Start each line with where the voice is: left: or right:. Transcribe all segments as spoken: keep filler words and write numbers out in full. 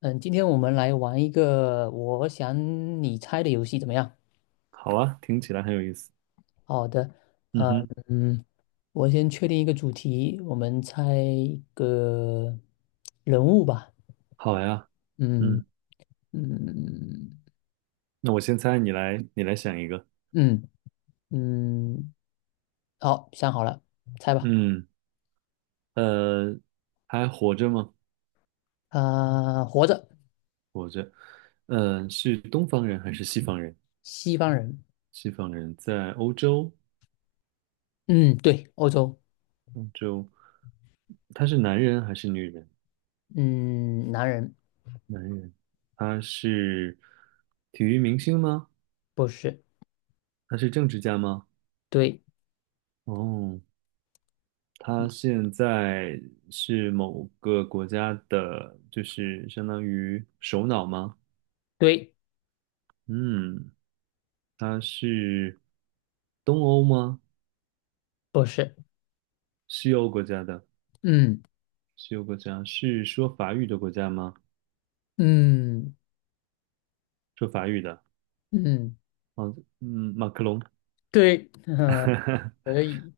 left: 嗯，今天我们来玩一个我想你猜的游戏，怎么样？
right: 好啊，听起来很有意思。
left: 好的，
right: 嗯
left: 呃
right: 哼，
left: 嗯，我先确定一个主题，我们猜一个人物吧。
right: 好呀。
left: 嗯
right: 嗯，
left: 嗯
right: 那我先猜，你来，你来想一个。
left: 嗯嗯，好，想好了，猜吧。
right: 嗯，呃，还活着吗？
left: 啊、活着，
right: 活着。呃，是东方人还是西方人？
left: 西方人。
right: 西方人在欧洲，
left: 嗯，对，欧洲。
right: 欧洲，他是男人还是女人？
left: 嗯，男人，
right: 男人。他是体育明星吗？
left: 不是。
right: 他是政治家吗？
left: 对
right: 哦，他现在是某个国家的，就是相当于首脑吗？
left: 对，
right: 嗯，他是东欧吗？
left: 不是。
right: 西欧国家的，
left: 嗯
right: 西欧国家是说法语的国家吗？
left: 嗯
right: 说法语的，
left: 嗯，
right: 哦，嗯，马克龙
left: 对，可 以。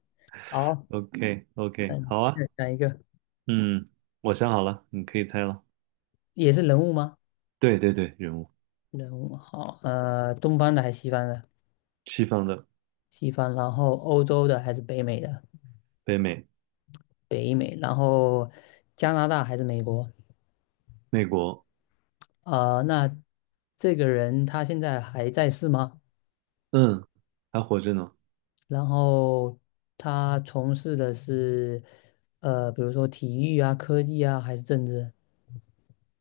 left: 好。
right: ，OK OK，
left: 嗯，
right: 好啊，
left: 再讲一个
right: 嗯，我想好了，你可以猜了。
left: 也是人物吗？
right: 对对对，人物，
left: 人物好，呃，东方的还是西方的？
right: 西方的，
left: 西方，然后欧洲的还是北美的？
right: 北美，
left: 北美，然后加拿大还是美国？
right: 美国，
left: 啊、那这个人他现在还在世吗？
right: 嗯，还活着呢。
left: 然后他从事的是呃，比如说体育啊、科技啊，还是政治？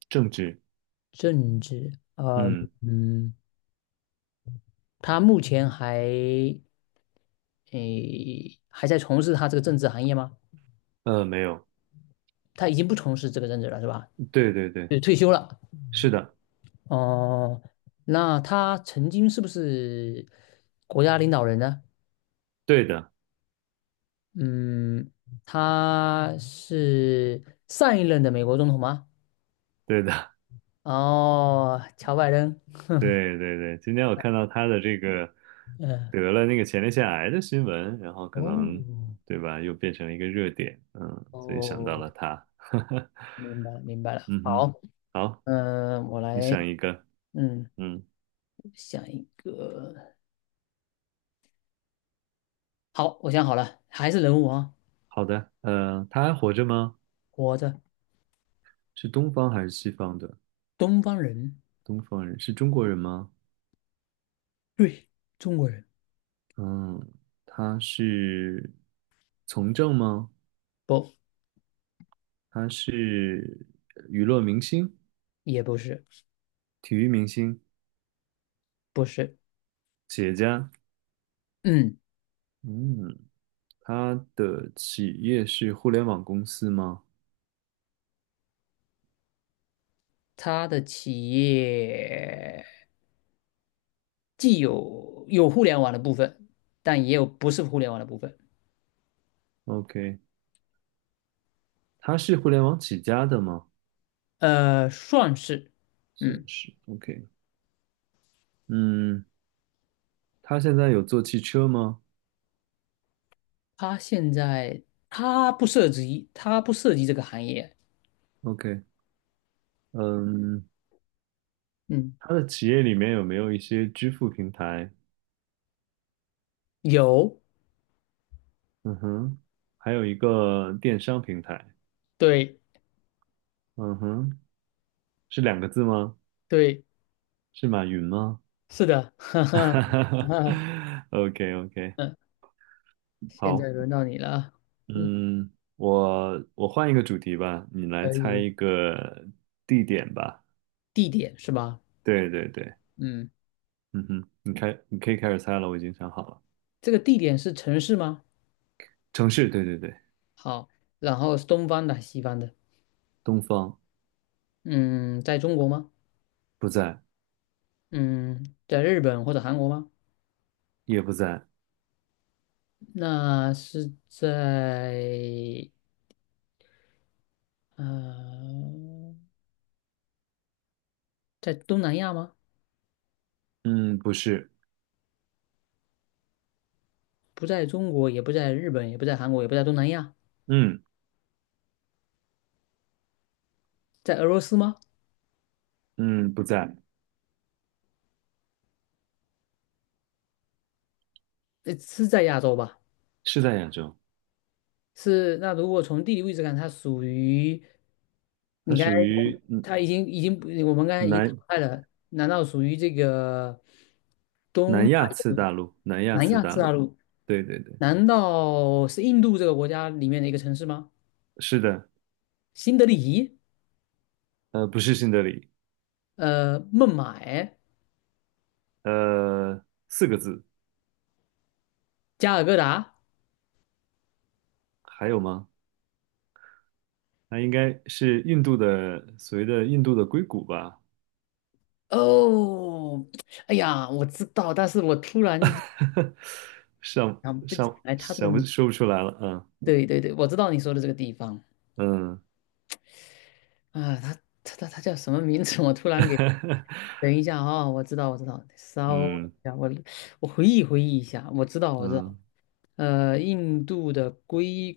right: 政治，
left: 政治，呃，
right: 嗯，
left: 嗯，他目前还诶还在从事他这个政治行业吗？
right: 呃，没有，
left: 他已经不从事这个任职了，是吧？
right: 对对对，
left: 就退休了。
right: 是的，
left: 哦、那他曾经是不是国家领导人呢？
right: 对的，
left: 嗯，他是上一任的美国总统吗？
right: 对的，
left: 哦，乔拜登。
right: 对对对，今天我看到他的这个
left: 嗯，
right: 得了那个前列腺癌的新闻，然后可能
left: 哦，
right: 对吧，又变成了一个热点，嗯，所以想到
left: 哦，
right: 了他，
left: 明白明白了。
right: 嗯哼，
left: 好，
right: 好，
left: 嗯，我
right: 你
left: 来，
right: 想一个，
left: 嗯，
right: 嗯，
left: 想一个。好，我想好了，还是人物啊，
right: 好的，呃，他还活着吗？
left: 活着，
right: 是东方还是西方的？
left: 东方人，
right: 东方人，是中国人吗？
left: 对，中国人，
right: 嗯，他是从政吗？
left: 不，
right: 他是娱乐明星、
left: 也不是。
right: 体育明星、
left: 不是，
right: 企业家？
left: 嗯，
right: 嗯，他的企业是互联网公司吗
left: 他的企业既有有互联网的部分，但也有不是互联网的部分，
right: ？OK，他是互联网起家的吗？
left: 呃，算是，
right: 算
left: 嗯，
right: 是 OK。嗯，他现在有做汽车吗
left: 他现在他不涉及，他不涉及这个行业，
right: ？OK，嗯，
left: 嗯，
right: 他的企业里面有没有一些支付平台？
left: 有，
right: 嗯哼，还有一个电商平台。
left: 对
right: 嗯哼，是两个字吗？
left: 对，
right: 是马云吗
left: 是的，哈哈，哈，
right: ？OK OK，
left: 嗯，现在
right: 好，
left: 轮到你了啊嗯，
right: 嗯，我我换一个主题吧，你来
left: 可
right: 猜
left: 以，
right: 一个地点吧。
left: 地点是吧？
right: 对对对，
left: 嗯，
right: 嗯哼，你开，你可以开始猜了，我已经想好了。
left: 这个地点是城市吗？
right: 城市，对对对，
left: 好，然后是东方的，西方的，
right: 东方
left: 嗯，在中国吗？
right: 不在，
left: 嗯，在日本或者韩国吗？
right: 也不在，
left: 那是在呃，在东南亚吗？
right: 嗯，不是，
left: 不在中国，也不在日本，也不在韩国，也不在东南亚，
right: 嗯
left: 在俄罗斯吗？
right: 嗯，不在，
left: 呃，是在亚洲吧？
right: 是在亚洲，
left: 是。那如果从地理位置看，它属于
right: 它
left: 你刚才
right: 属于嗯
left: 它已经已经不我们刚才
right: 南
left: 已经淘汰了，难道属于这个东
right: 南亚次大陆，南亚
left: 南
right: 次
left: 亚
right: 大
left: 次大
right: 陆，
left: 陆？
right: 对对对，
left: 难道是印度这个国家里面的一个城市吗？
right: 是的，
left: 新德里？
right: 呃，不是新德里，
left: 呃，孟买、
right: 呃，四个字，
left: 加尔各答。
right: 还有吗？那应该是印度的，所谓的印度的硅谷吧，
left: 哦，哎呀，我知道，但是我突然间
right: 上
left: 想不起
right: 上
left: 来他这个
right: 想不
left: 名。
right: 说不出来了，
left: 对对对，我知道你说的这个地方
right: 嗯
left: 啊，他他他他叫什么名字？我突然给，
right: 嗯。
left: 等一下啊、我知道我知道，稍等
right: 嗯
left: 一下，我我回忆回忆一下，我知道我知道，
right: 嗯，
left: 呃，印度的硅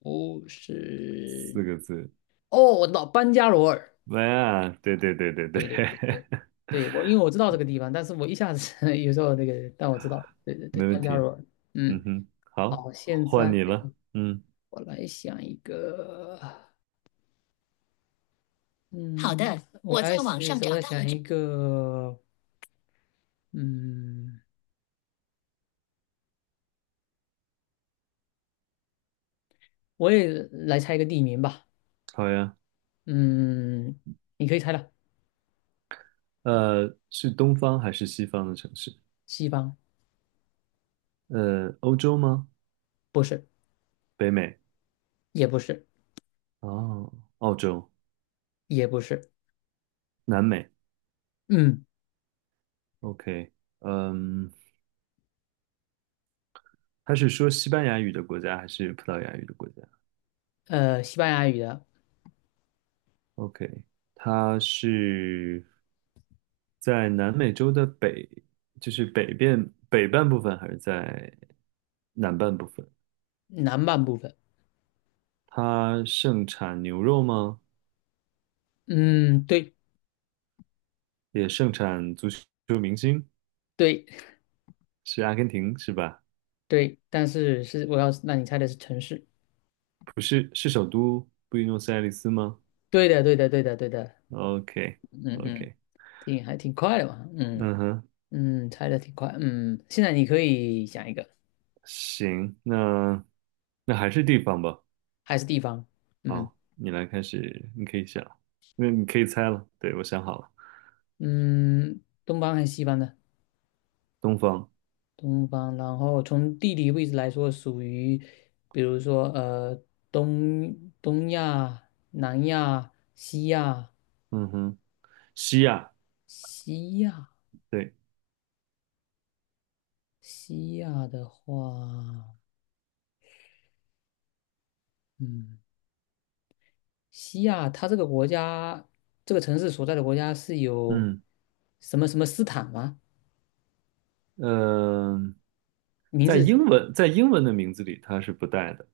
left: 谷是，
right: 四个字，
left: 哦，我知道班加罗尔。
right: 哎呀，对对对对对，
left: 对对对对，对我因为我知道这个地方，但是我一下子 有时候那个，但我知道，对对对，
right: 没问
left: 班加
right: 题。
left: 罗尔，
right: 嗯
left: 嗯，
right: 哼，好，
left: 好，现
right: 换
left: 在
right: 你了。嗯，
left: 我来想一个，好嗯的，我我在来网试上我找来到了想这一个，嗯，我也来猜一个地名吧，
right: 好呀。
left: 嗯，你可以猜了，
right: 呃，是东方还是西方的城市？
left: 西方
right: 呃，欧洲吗？
left: 不是，
right: 北美？
left: 也不是，
right: 哦，澳洲、
left: 也不是，
right: 南美。
left: 嗯，
right: OK，嗯，他是说西班牙语的国家还是葡萄牙语的国家？
left: 呃，西班牙语的
right: OK，它是在南美洲的北，就是北边北半部分，还是在南半部分？
left: 南半部分，
right: 它盛产牛肉吗？
left: 嗯，对
right: 也盛产足球明星，
left: 对
right: 是阿根廷是吧？
left: 对，但是是我要让你猜的是城市。
right: 不是，是首都布宜诺斯艾利斯吗
left: 对的，对的，对的，对的，
right: ？OK
left: 嗯嗯，
right: OK，
left: 挺还挺快的嘛，嗯
right: 嗯哼，
left: 嗯，猜的挺快，嗯，现在你可以想一个，
right: 行，那那还是地方吧。
left: 还是地方，嗯
right: 好，你来开始，你可以想，那你可以猜了。对，我想好了，
left: 嗯，东方还是西方的？
right: 东方。
left: 东方，然后从地理位置来说，属于，比如说呃，东东亚、南亚、西亚、
right: 嗯哼，西亚，
left: 西亚、
right: 对，
left: 西亚的话，嗯。西亚，它这个国家，这个城市所在的国家是有
right: 嗯，
left: 什么什么斯坦吗？
right: 呃，
left: 名
right: 在
left: 字，
right: 英文在英文的名字里它是不带的，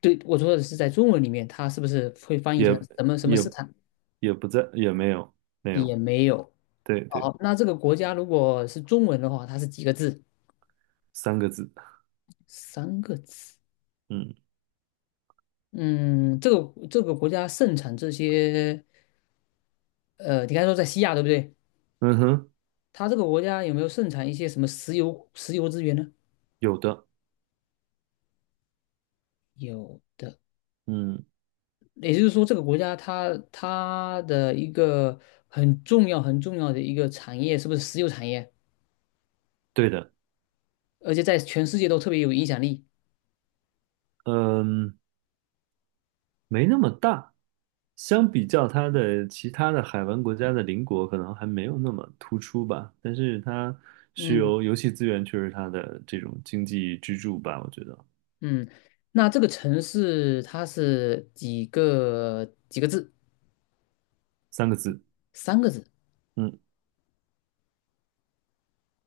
left: 对，我说的是在中文里面，它是不是会翻译
right: 也
left: 成什么什么
right: 也
left: 斯坦？
right: 也不在，也没有没
left: 也
right: 有，
left: 没有。
right: 对对，
left: 好，那这个国家如果是中文的话，它是几个字？
right: 三个字，
left: 三个字。
right: 嗯
left: 嗯，这个这个国家盛产这些，呃，你刚才说在西亚对不对？
right: 嗯哼，
left: 它这个国家有没有盛产一些什么石油石油资源呢？
right: 有的，
left: 有。
right: 嗯，
left: 也就是说，这个国家它它的一个很重要、很重要的一个产业，是不是石油产业？
right: 对的，
left: 而且在全世界都特别有影响力。
right: 嗯，没那么大，相比较它的其他的海湾国家的邻国，可能还没有那么突出吧，但是它石
left: 嗯
right: 油、游戏资源却是它的这种经济支柱吧，我觉得，
left: 嗯，那这个城市它是几个几个字？
right: 三个字。
left: 三个字。
right: 嗯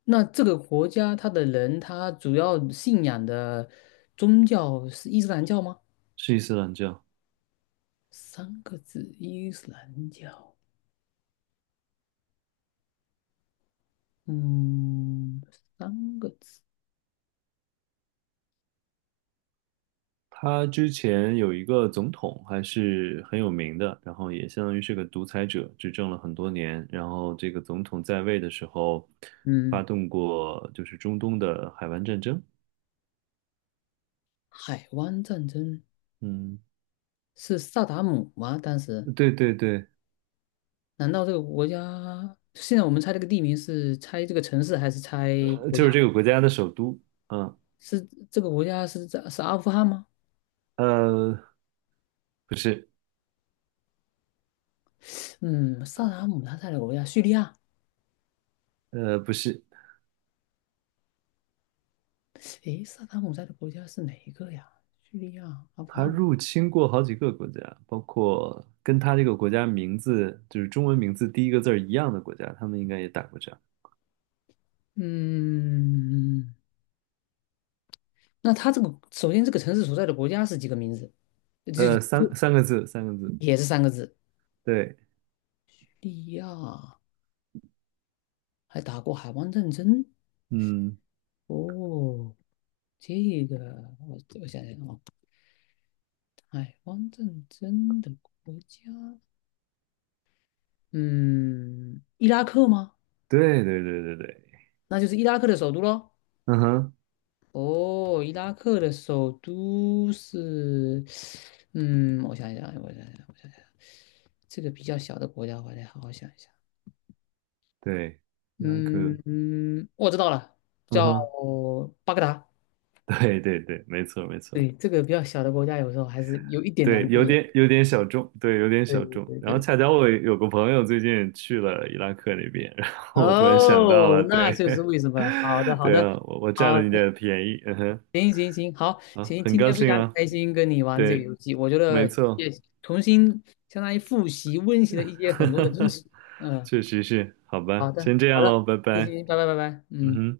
left: 那这个国家它的人，他主要信仰的宗教是伊斯兰教吗？
right: 是伊斯兰教。
left: 三个字，伊斯兰教。嗯，三个字。
right: 他之前有一个总统还是很有名的，然后也相当于是个独裁者，执政了很多年。然后这个总统在位的时候，发
left: 嗯，
right: 动过就是中东的海湾战争。
left: 海湾战争。
right: 嗯，
left: 是萨达姆吗？当时
right: 对对对，
left: 难道这个国家现在我们猜这个地名是猜这个城市还是猜
right: 呃
left: 国
right: 就
left: 家？
right: 是这个国家的首都。嗯，
left: 是这个国家是在是阿富汗吗？
right: 呃，不是，
left: 嗯，萨达姆他在的国家叙利亚。
right: 呃，不是，
left: 诶，萨达姆在的国家是哪一个呀？叙利亚、阿富
right: 他
left: 汗。
right: 入侵过好几个国家，包括跟他这个国家名字就是中文名字第一个字儿一样的国家，他们应该也打过仗。
left: 嗯，那他这个首先这个城市所在的国家是几个名字？就
right: 呃，三三个字，三个字。
left: 也是三个字。
right: 对，
left: 叙利亚还打过海湾战争
right: 嗯，
left: 哦，这个我我想想啊。海汪正真的国家，嗯，伊拉克吗？
right: 对对对对对，
left: 那就是伊拉克的首都喽。
right: 嗯哼，
left: 哦，伊拉克的首都是，嗯，我想一想，我想一想，我想一想，这个比较小的国家，我得好好想一想。
right: 对，伊拉克，
left: 嗯嗯，我知道了，
right: 嗯
left: 叫
right: 哼，
left: 巴格达。
right: 对对对，没错没错，
left: 对，这个比较小的国家，有时候还是有一点难
right: 对，有
left: 度的。
right: 点有点小众，对，有点
left: 对
right: 小
left: 对
right: 众。
left: 对
right: 然后
left: 对。
right: 恰巧我有个朋友最近去了伊拉克那边，然后我突然想到
left: 哦，
right: 了，
left: 那
right: 对，
left: 就是为什么了好 的，好
right: 对
left: 的，
right: 啊，我我占了
left: 好，
right: 你的便宜，嗯哼，
left: 行行行，好，
right: 啊，
left: 行，
right: 很
left: 今
right: 高
left: 天非
right: 兴
left: 常
right: 啊，
left: 开心跟你玩这个
right: 对，
left: 游戏，我觉
right: 没
left: 得
right: 错，
left: 也重新相当于复习温习了一些很多的知 识。嗯，
right: 确实是，好
left: 好
right: 吧，
left: 的，
right: 先这
left: 好
right: 样
left: 的，
right: 喽，拜
left: 行
right: 拜，
left: 行，拜拜拜拜，
right: 嗯
left: 嗯。
right: 哼。